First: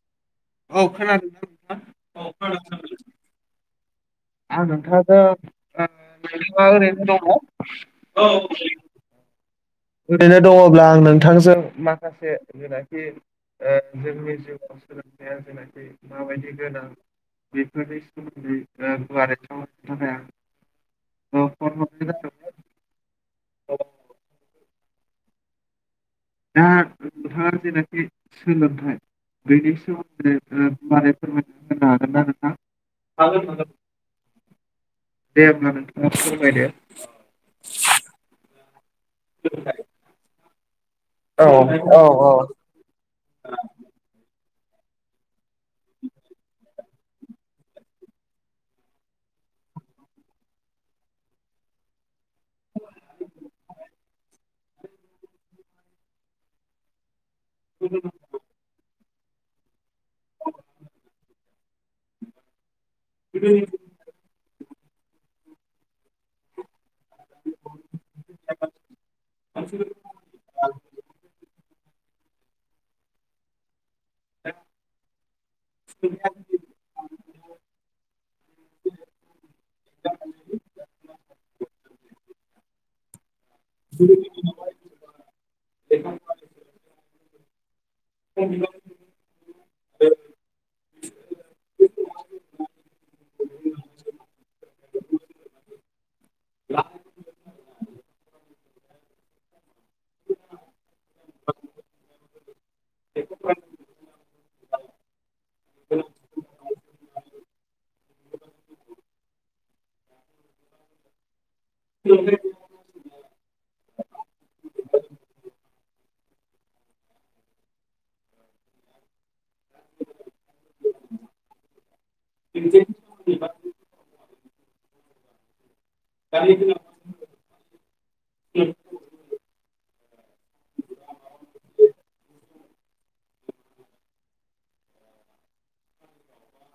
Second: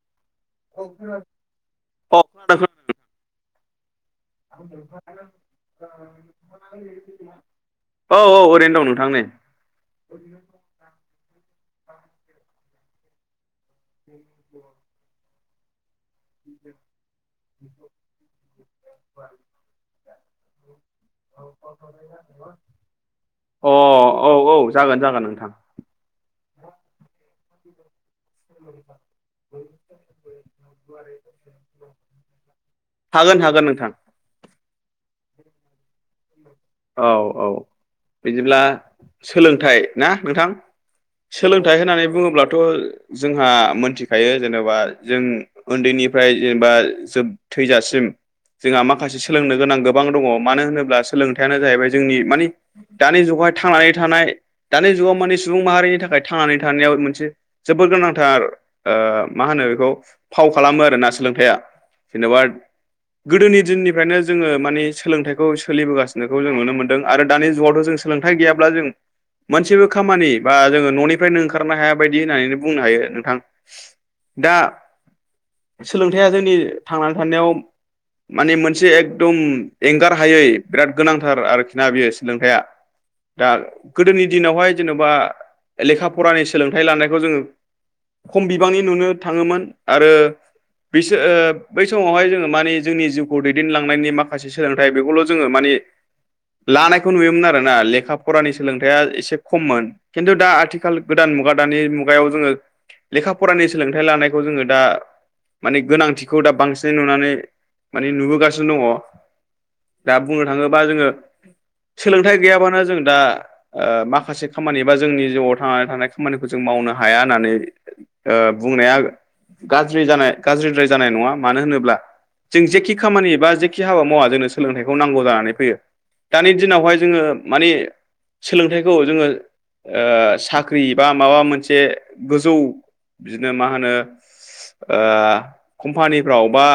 [unintelligible] औ औ ओरैनो दं नोंथां नै ओरैनो दंङब्ला आं नोंथांजों माखासे गोनांथि ओ जोंनि जिउआव सोलोंथाया जेनाखि माबायदि गोनां बेफोरनि सोमोन्दै ओ गुवारै सावरायनो थाखाय आं। अ औ औ। जागोन जागोन नोंथां। दा नोंथांङा जेनखि। सोलोंथाइ बेनि सोमोन्दै ओ गुुवारै फोरमायना होनो हागोन ना नोंथा। हागोन हागोन नोंथां। दे होमब्ला नोंथांङा [unintelligible] औ औ बिदिब्ला सोलोंथाइ ना नोंथां। औ सोलोंथाइ होननानै औ बुंङोब्लाथ' जोंहा मोनथिखायो। जेनेबा जों ओन्दैनिफ्राय जेनेबा जोब थैजासिम। जोंहा माखासे सोलोंनो गोनां गोबां दंङ मानो होनोब्ला सोलोंथाइ। थायानो जाहैबाय जोंनि मानि दानि जुगावहाय थांनानै। थानाय दानि जुगाव मानि सुबुं माहारिनि थाखाय थांनानै थानायाव मोनसे जोबोर गोनांथार। ओ मा होनो बेखौ फाव खालामो आरोना सोलोंथाइया जेन'बा। गोदोनि दिननिफ्रायनो जोंङो माने सोलोंथाइखौ सोलिबोगासिनोखौ जों नुनो मोन। दों आरो दानि जुगावथ' जों सोलोंथाइ गैयाब्ला जों। मोनसेबो खामानि बा जोंङो न'निफ्रायनो ओंखारनो हाया बायदि होननानै बुंनो हायो नोंथां। दा सोलोंथाया जोंनि थांनानै थानायाव। माने मोनसे एकदम एंगार हायै बिराद। थार आरोखि ना बियो सोलोंथाया। दा गोदोनि दिनावहाय जेन'बा लेखा फरानि सोलोंथाइ लानायखौ जोंङो खम बिबांनि नुनो थांङोमोन आरो। बिसो ओ बै समावहाय जोंङो मानि जोंनि जिउखौ दैदेनलांनायनि माखासे सोलोंथाइ बेखौल' जोंङो मानि लानायखौ नुयोमोन आरोना लेखा फरानि सोलोंथाया एसे खमोन। खिन्थु दा आथिखाल गोदान मुगा दानि मुगायाव जोंङो लेखा फरानि सोलोंथाइ लानायखौ जोंङो दा माने गोनांथिखौ दा बांसिनै नुनानै माने नुबोगासिनो दंङ दा बुंनो थांङोबा जोंङो सोलोंथाइ गैयाबानो जों दा ओ माखासे खामानि बा जोंनि जिउआव थांनानै थानाय। खामानिखौ जों मावनो हाया होननानै ओ बुंनाया। गाज्रि जानाय गाज्रिद्राय जानाय नंङा मानो होनोब्ला जों जेखि खामानि बा जेखि हाबा मावा जोंनो सोलोंथाइ खौ नांगौ जानानै फैयो दानि दिनावहाय जोंङो मानि सोलोंथाइखौ जोंङो ओ साख्रि बा माबा मोनसे गोजौ बिदिनो मा होनो। ओ कम्पानिफ्राव बा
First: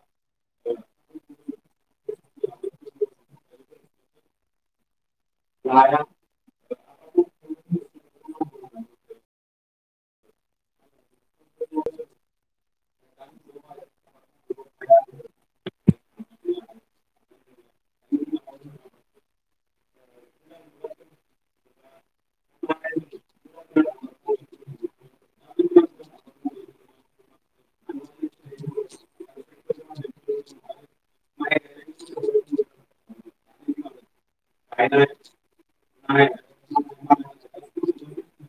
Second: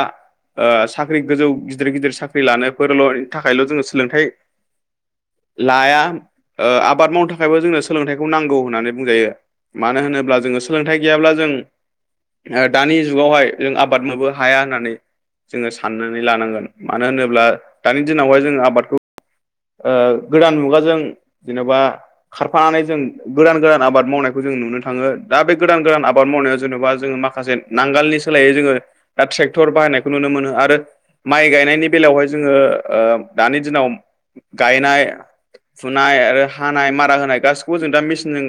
ओ साख्रि गोजौ गिदिर गिदिर साख्रि लानायफोरल'नि थाखायल' जोंङो सोलोंथाइ लाया ओ आबाद मावनो थाखायबो जोंनो सोलोंथाइखौ नांगौ होननानै बुंजायो मानो होनोब्ला जोंङो सोलोंथाइ गैयाब्ला जों ओ दानि जुगावहाय जों आबाद मावनोबो हाया होननानै जोंङो साननानै लानांगोन मानो होनोब्ला दानि दिनावहाय जोंङो आबादखौ ओ गोदान मुगाजों जेनेबा खारफानानै जों गोदान गोदान आबाद मावनायखौ जों नुनो थांङो। दा बे गोदान गोदान आबाद मावनायाव जेन'बा जोंङो माखासे नांगालनि सोलायै जोंङो दा ट्रेक्टर बाहायनायखौ नुनो मोनो। मोनो आरो माइ गायनायनि बेलायावहाय जोंङो ओ दानि दिनाव गायनाय फुनाय आरो हानाय मारा होनाय गासिखौबो जों दा मेसिनजों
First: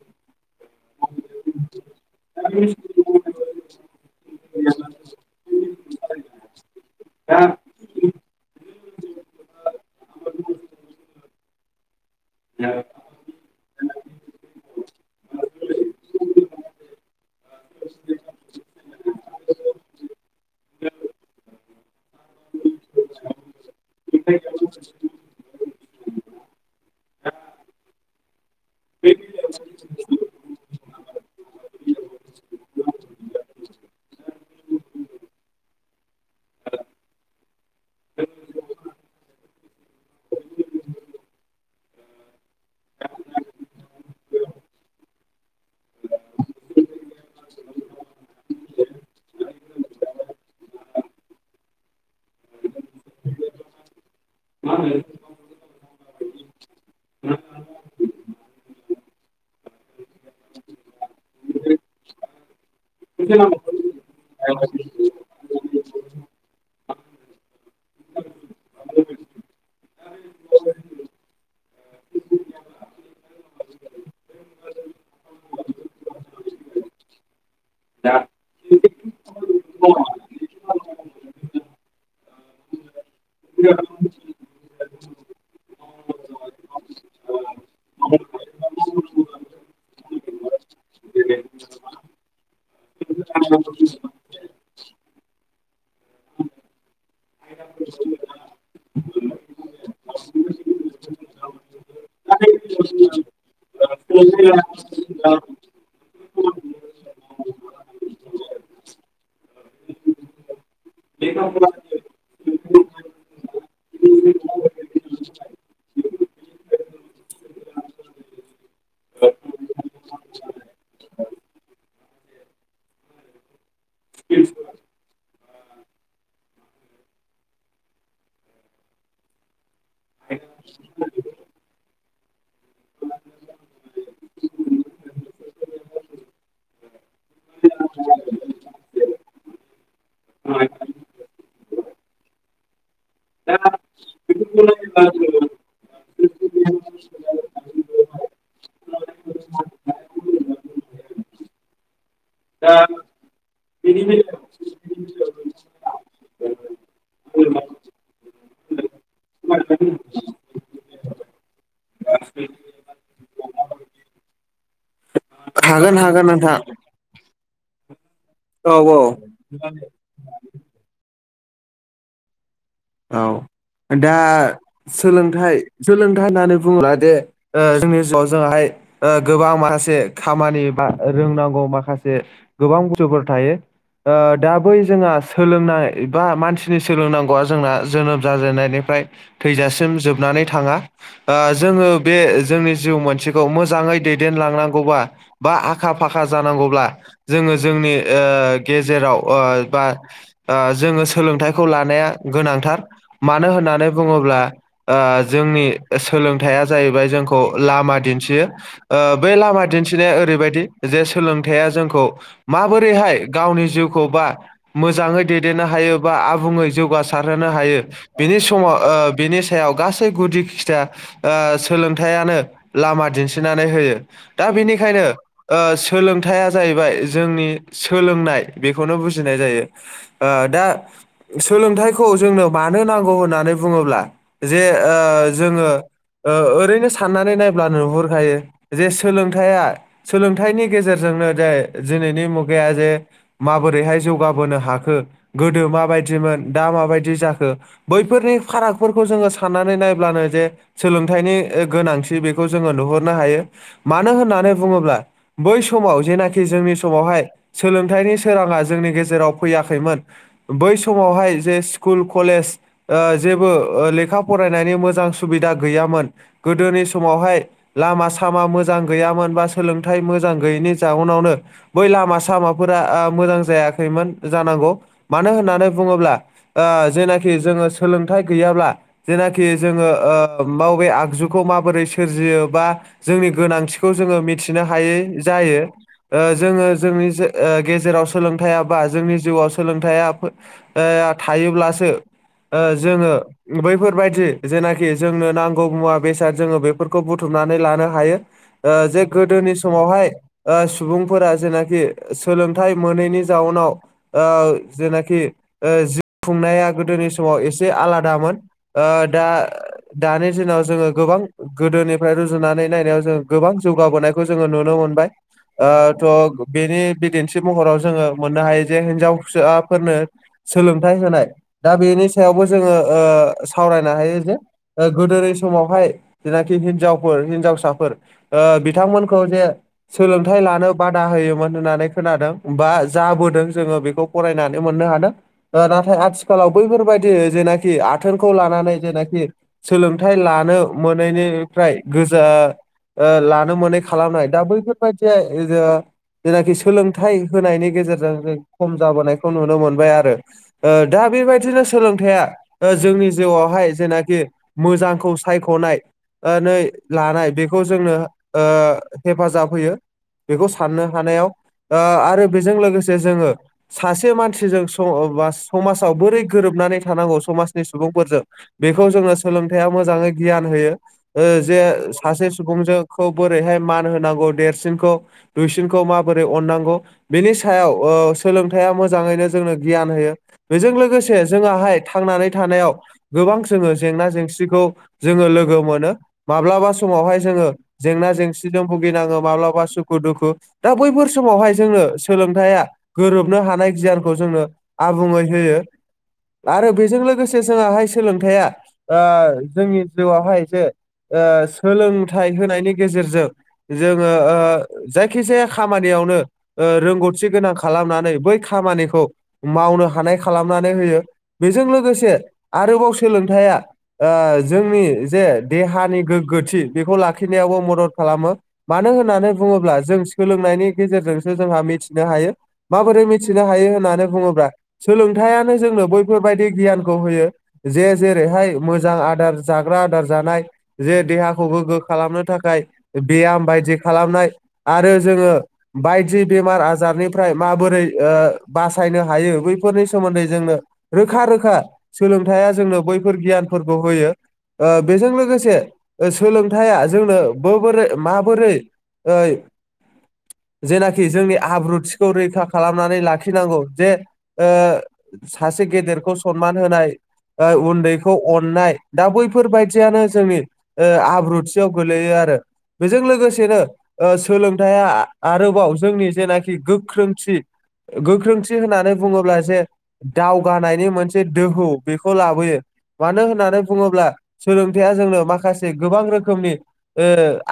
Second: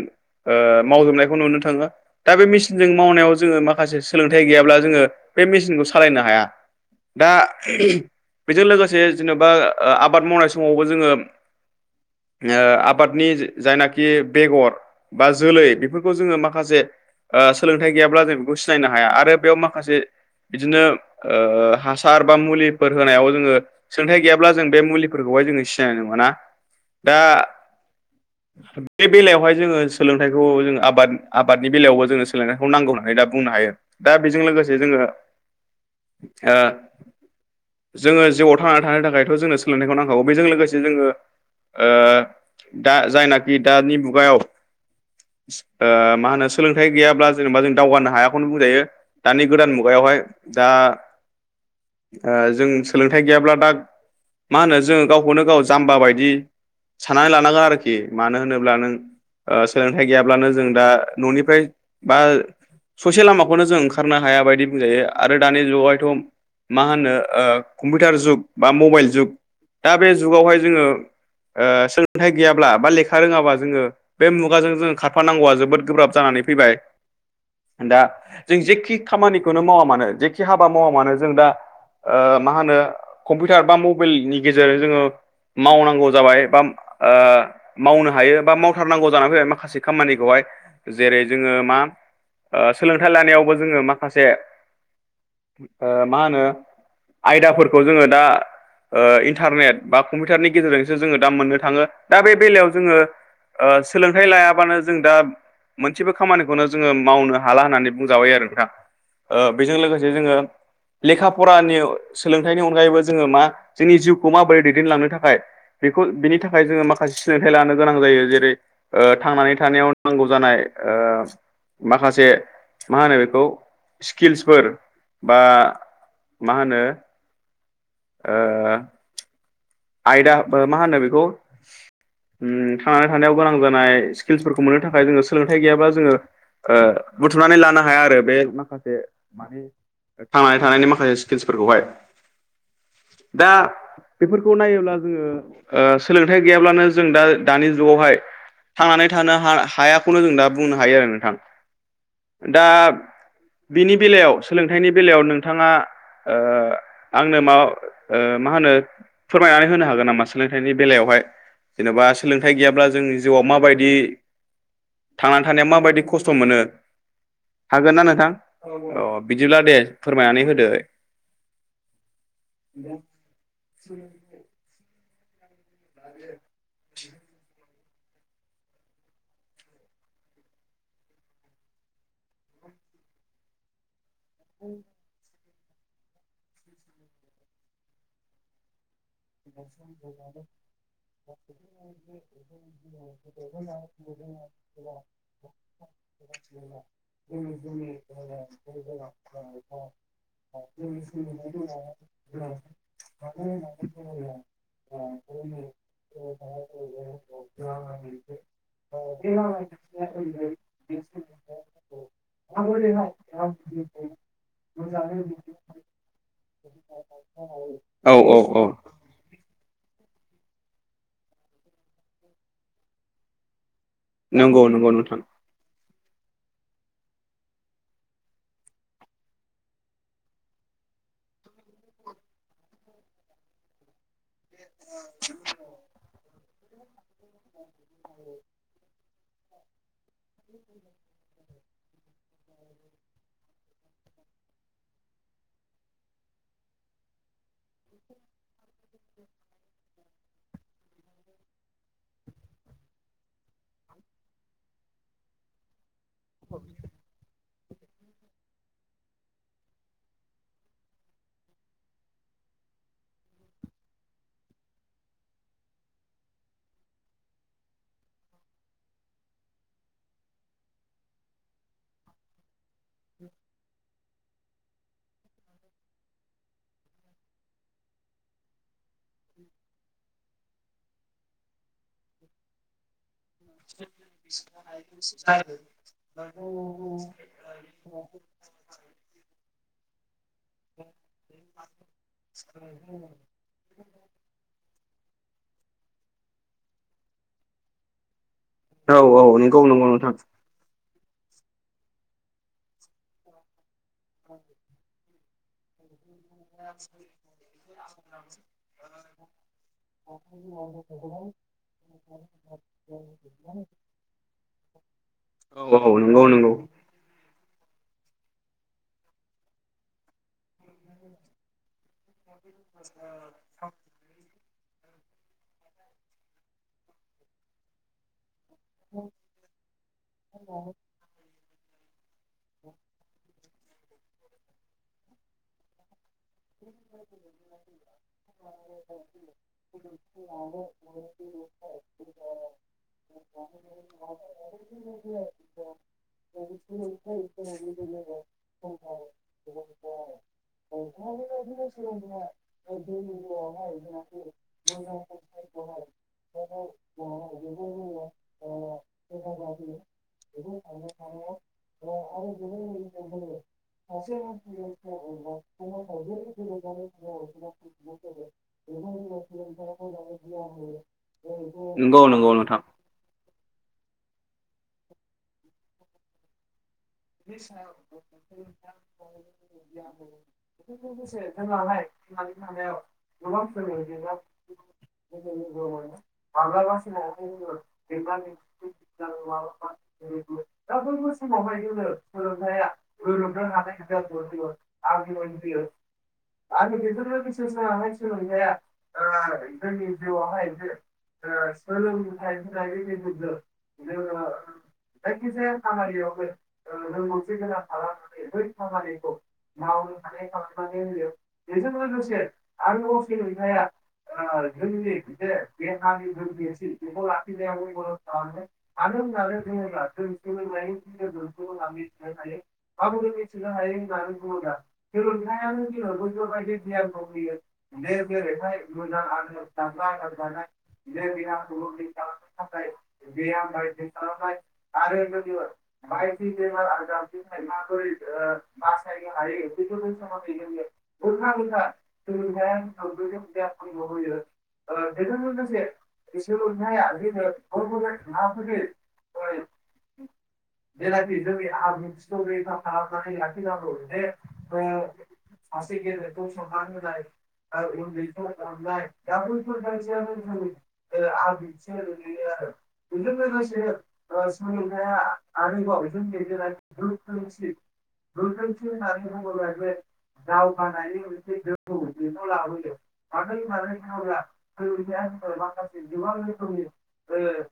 ओ मावजोबनायखौ नुनो थांङो। दा बे मेसिनजों मावनायाव जोंङो माखासे सोलोंथाइ गैयाब्ला जोंङो बे मेचिनखौ सालायनो हाया। दा उमह हु बेजों लोगोसे जेनेबा आबाद मावनाय सम समावबो जोंङो ङो आबादनि जि जायनाखि बेगर बा जोलै बेफोरखौ जोंङो माखासे ओ सोलोंथाइ गैयाब्ला जों बेखौ सिनायनो हाया आरो बेयाव माखासे बिदिनो ओ हासार बा मुलिफोर होनायाव जोंङो सोंलोंथाइ गैयाब्ला जों बे मुलि ओमफाय जोंङो सिनायनाय नंङाना दा बे बेलायावहाय जोंङो सोलोंथाइखौ जोंङो आब बाद आबादनि बेलायावबो जोंनो सोलोंथायखौ नांगौ होननानै दा बुंनो हायो दा बेजों लोगोसे जोंङो ओ जोंङो जिउआव थांनानै थानो थाखायथ' जोंनो सो सोलोंथायखौ नांखागौ बेजों लोगोसे जोंङो ओ दा जायनाखि दानि मुगायाव ओ मा होनो सोलोंथाइ गैयाब्ला जेनेबा जों दावगानो हायाखौनो बुंजायो दानि गोदान मुगायाव हाय दा ओ जों सोलोंथाइ गैयाब्ला दा मा होनो जोंङो गावखौनो गाव जाम्बा बायदि साननानै लानांगोन आरोखि मानो होनोब्ला नों ओ सोलोंथाइ गैयाब्लानो जों दा न'निफ्राय बा ससे लामाखौनो जों ओंखार थनो हाया बायदि बुंजायो आरो दानि जुगावहायथ' मा होनो ओ कम्पिउटार जुग बा मबाइल जुग दा बे जुगावहाय जोंङो ओ सोलोंथाइ गैयाब्ला बा लेखा रोंङाबा जोंङो बे मुगाजों जोंङो खारफानांगौआ जोबोद गोब्राब जानानै फैबाय दा जों जेखि खामानिखौनो मावा मानो जेखि हाबा मावा मानो जों दा ओ मा होनो कम्पिउटार बा मबाइलनि गेजेरजों जोंङो मावनांगौ जाबाय बा ओ मावनो हायो बा मावथारनांगौ जानानै फैबाय माखासे खामानिखौहाय जेरै जोंङो मा ओ सोलोंथाइ लानायावबो जोंङो माखासे ओ मा होनो आयदाफोरखौ जोंङो दा ओ इन्टारनेट बा कम्पिउटारनि गेजेरजोंसो जोंङो दा मोननो थांङो दा बे बेलायाव जोंङो ओ सोलोंथाइ लायाबानो जों दा मोनसेबो खामानिखौनो जोंङो मावनो हाला होननानै बुंजाबाय आरो नोंथां। ओ बेजों लोगोसे जोंङो लेखा फरानि सोलोंथाइनि अनगायैबो जोंङो मा जोंनि जिउखौ माबोरै दैदेनलांनो थाखाय बेखौ बिनि थाखाय जोंङो माखासे सोलोंथायाइ लानो गोनां जायो जेरै ओ थांनानै थानायाव नांगौ जानाय ओ माखासे मा होनो बेखौ स्किल्सफोर बा मा होनो ओ आयदा ओ मा होनो बेखौ उम थांनानै थानायाव गोनां जानाय स्किल्सफोरखौ मोननो थाखाय जोंङो सोलोंथाइ गैयाबा जोंङो ओ बुथुमनानै लानो हाया आरो बे माखासे माने थांनानै थानायनि माखासे स्किल्सफोरखौहाय दा बेफोर खौ नायोब्ला जोंङो ओ सोलोंथाइ गैयाब्लानो जों दा दानि जुगावहाय थांनानै थानो हा हायाखौनो जों दा बुंनो हायो आरो नोंथां। दा बिनि बेलायाव सोलों थाइनि बेलायाव नोंथाङा ओ आंनो ओ मा होनो फोरमायनानै होनो हागोन नामा सोलोंथाइनि बेलायावहाय जेन'बा सोलोंथाइ गैयाब्ला जोंनि जिउआव माबायदि थांनानै थानाया हागोन माबायदि हागोन खस्थ' नोंथां मोनो हागोन ना नोंथां औ औ अ बिदिब्ला दे फोरमायनानै होदो औ दा सोलोंथाइ सोलोंथाइ होननानै बुङोब्ला दे जोंनि जिउआव जोंहाय गोबां माखासे खामानि बा रोंनांगौ माखासे गोबां बस्थुफोर थायो। दा बै जोंहा सोलोंनाय बा मानसिनि सोलोंनांगौआ जोंना जोनोम जाजेननायनिफ्राय थैजासिम जोबनानै थाङा जोङो बे जोंनि जिउ मोनसेखौ मोजाङै दैदेनलांनांगौबा बा आखा फाखा जानांगौब्ला जोङो जोंनि ओ गेजेराव ओ बा ओ जों सोलोंथायखौ लानाया गोनांथार मानो होननानै बुङोब्ला ओ जोंनि सोलोंथाइया जाहैबाय जोंखौ लामा दिन्थियो। ओ बे लामा दिन्थिनाया ओरैबायदि जे सोलोंथाय जोंखौ माबोरैहाय गावनि जिउ खौ बा मोजाङै दैदेननो हायो बा आबुङै जौगासारहोनो हायो औ औ बेनि औ समाव ओ बिनि सायाव गासै गुदि खिथा सोलोंथाइयानो लामा दिन्थिनानै होयो। दा नंगौ नंगौ बेनिखायनो नोंथां ओ सोलोंथाइया जाहैबाय जोंनि सोलोंनाय बेखौनो बुजिनाय जायो दा सोलोंथाइ खौ जोंनो मानो नांगौ होननानै बुङोब्ला जे ओ जोङो ओ ओरैनो साननानै नायब्ला नुहुरखायो जे सोलोंथाइया सोलोंथाइनि गेजेरजोंनो जे दिनैनि मुगाया जे माबोरैहाय जौगाबोनो हाखो गोदो माबायदिमोन दा माबायदि जाखो बैफोरनि फारागफोरखौ जोङो साननानै नायब्लानो जे सोलोंथाइनि गोनांथि बेखौ जोङो नुहरनो हायो मानो होननानै बुङोब्ला बै समाव जेनाखि जोंनि समावहाय सोलोंथाइनि सोराङा जोंनि गेजेराव फैयाखैमोन बै समावहाय जे स्कुल कलेज ओ जेबो लेखा फरायनायनि मोजां सुबिदा गैयामोन। गोदोनि समावहाय लामा सामा मोजां गैयामोन बा सोलोंथाइ मोजां गैयैनि जाउनावनो बै लामा सामाफोरा मोजां जायाखैमोन जानांगौ मानो होननानै बुङोब्ला ओ जेनाखि जोङो सोलोंथाइ गैयाब्ला जेनाखि जोङो ओ माव आगजुखौ माबोरै सोरजियो बा जोंनि गोनांथिखौ जोङो मिथिनो हायै जायो जोङो जों गेजे-गेजेराव सोलोंथायाबा जोंनि जिउ सोलोंथाइया फो ओ थायोब्लासो जोङो बैफोरबायदि जेना खि जोंनो नांगौ मुवा बेसाद जोङो बेफोरखौ बुथुमनानै लानो हायो। औ जे औ गोदोनि नंगौ नंगौ समावहाय नोंथां ओ सुबुंफोरा जेनाखि सोलोंथाइ मोनैनि जाउनाव ओ जेनाखि ओ जि खुंनाया गोदोनि समाव एसे आलादामोन ओ दा दानि दिनाव जोङो गोबां गोदोनिफ्राय रुजुनानै नायनायाव जों गोबां जौगाबोनायखौ जोङो नुनो मोनबाय। ओ औ नंगौ थ' नंगौ बेनि बिदिन्थि महराव जोङो मोननो हायो जे हिनजावसाफोरनो सोलों थाय होनाय दा बेनि सायावबो जोङो ओ सावरायनो हायो जे गोदोनि समावहाय जेनाखि हिनजावफोर हिनजावसाफोर ओ बिथांमोनखौ जे सोलोंथाइ लानो बादा होयोमोन होननानै खोनादों बा जाबोदों जोङो बेखौ फरायनानै मोननो हादों नाथाय आथिखालाव बैफोरबायदि जेनाखि आथोनखौ लानानै जेनाखि सोलोंथाइ लानो मोनैनि फ्राय गोजा ओ लानो मोनै खालामनाय दा बैफोरबायदि जेनाखि सोलोंथाइ होनायनि गेजेरजों जों खम जाबोनायखौ नुनो मोनबाय आरो ओ दा बेबायदिनो सोलोंथाइया ओ जोंनि जिउआवहाय जेनाखि मोजांखौ सायख'नाय नानै लानाय बेखौ जोंनो ओ हेफाजाब होयो बेखौ साननो हानायाव ओ आरो बेजों लोगोसे जोङो सासे मानसिजों स बा समाजाव बोरै गोरोबनानै थानांगौ समाजनि सुबुंफोरजों बेखौ जोङो सोलोंथाइया मोजाङै गियान होयो ओ जे नंगौ सासे नंगौ नोंथां सुबुंजों खौ बोरैहाय मान होनांगौ देरसिनखौ दुइसिनखौ माबोरै अननांगौ बेनि सायाव ओ सोलोंथाइया मोजाङैनो जोंनो गियान होयो। बेजों लोगोसे जोङोहाय थांनानै थानायाव गोबां जोङो जेंना जेंसिखौ जोङो लोगो मोनो माब्लाबा समावहाय जोङो जेंना जेंसिजों बुगिनाङो माब्लाबा सुखु दुखु दा बैफोर समावहाय जोंनो सोलोंथाइया गोरोबनो हानाय गियानखौ जोनो आबुङै होयो आरो बेजों लोगोसे जोङाहाय सोलोंथाइया ओ जोंनि जिउआवहाय जे ओ सोलोंथाइ होनायनि गेजेरजों जोङो ओ जायखिजाया खामानियाव सायावहाय रोंगौथि गोनां खालामनानै बै खामानिखौ मावनो हानाय खालामनानै होयो बेजों लोगोसे आरोबाव सोलोंथाइया ओ जों जोंनि जे देहानि गोग्गोथि बेखौ लाखिनायावबो मदद खालामो मानो होननानै बुङो ब्ला जों सोलोंनायनि गेजेरजोंसो बुङोब्ला मिथिनो हायो माबोरै मिथिनो हायो होननानै बुङो सोलोंथाइानो जोंनो बैफोरबायदि गियानखौ होयो जे जेरैहाय मोजां आदार जाग्रा आदार जानाय जे देहाखौ गोग्गो खालामनो थाखाय बेयाम बायदि खालामनाय आरो जोङो बायदि बेमार आजारनिफ्राय माबोरै ओ बासायनो हायो बैफोरनि सोमोन्दै जोंनो रोखा रोखा सोलोंथाइया जोंनो बैफोर गियानफोरखौ होयो। ओ बेजों लोगोसे ओ सोलोंथाइया जोंनो बोबोरै माबोरै ओ जेना खि जोंनि आब्रुथिखौ रैखा खालामनानै लाखिनांगौ जे ओ सासे गेदेरखौ सनमान होनाय ओ उन्दैखौ अननाय दा बैफोरबायदियानो जोंनि ओ आब्रुथियाव गोलैयो आरो बेजों लोगोसेनो ओ सोलोंथाइया आरो बाव जोंनि जेनाखि गोख्रों गोख्रोंथि होननानै बुङोब्ला जे दावगानायनि मोनसे दोहौ बेखौ लाबोयो मानो होननानै बुङोब्ला सोलोंथाइया जोंनो माखासे गोबां रोखोमनि ओ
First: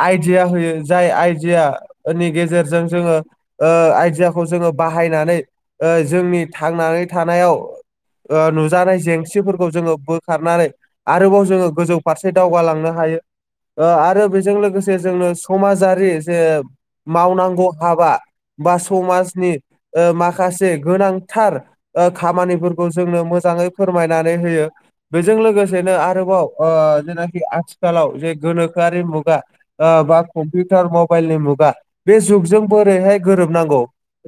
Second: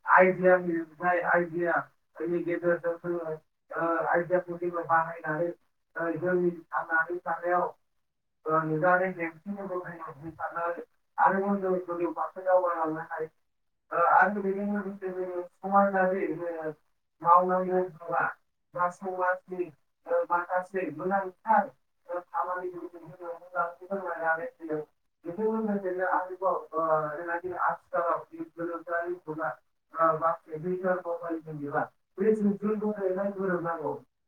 आइदिया या होयो जाय आइदियानि गेजे जों जोङो ओ आइदियाखौ जोङो बाहायनानै ओ जोंनि थांनानै थानायाव ओ नुजानाय जेंसिफोरखौ जोङो बोखारनानै आरोबाव जोङो गोजौ फारसे दावगालांनो हा हायो ओ आरो बेजों लोगोसे जोंनो समाजारि जे मावनांगौ मावनांनो हाबा थांब्ला बा समाजनि माखासे मोजां थार ओ खामानिफोरखौ जोंनो मोजाङै फोरमायनानै होयो बेजों लोगोसेनो आरोबाव ओ जेनाखि आथिखालाव जे गोनोखोआरि मुगा ओ बा कम्पिउटार मबाइलनि मुगा बे जुगजों बोरैहाय गोरोबनांगौ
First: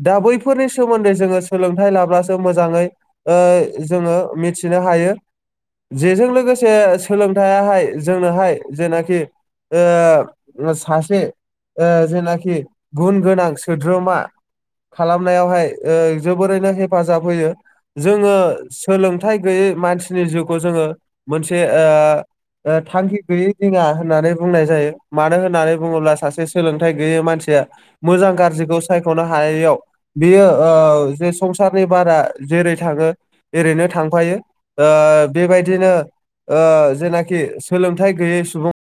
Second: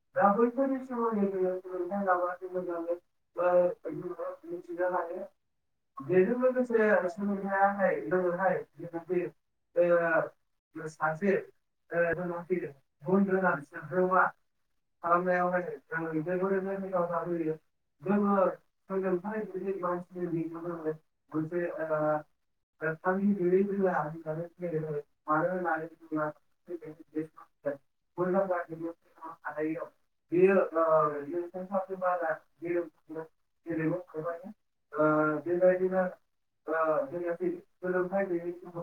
दा बैफोरनि सोमोन्दै जोङो सोलों लाब्लासो‌ मोजाङै ओ जोङो मिथिनो हायो जेजों लोगोसे सोलोंथाइयाहाय जोंनोहाय जेनाखि ओ सासे ओ जेनाखि गुन गोनां सोद्रोमा खालामनायावहाय ओ जोबोरैनो हेफाजाब होयो जोङो सोलोंथाइ गैयै मानसिनि जिउखौ जोङो मोनसे ओ ओ थांखि गैयि दिङा होननानै बुंनाय जायो मानो होननानै बुङोब्ला सासे सोलोंथाइ गैयै बे मानसिया मोजां गाज्रिखौ सायख'नो हायैयाव बियो ओ जे संसारनि बारा जेरै थाङो एरैनो थांफायो आ बेबायदिनो ओ जेनाखि सोलोंथाइ गैयै सुबुं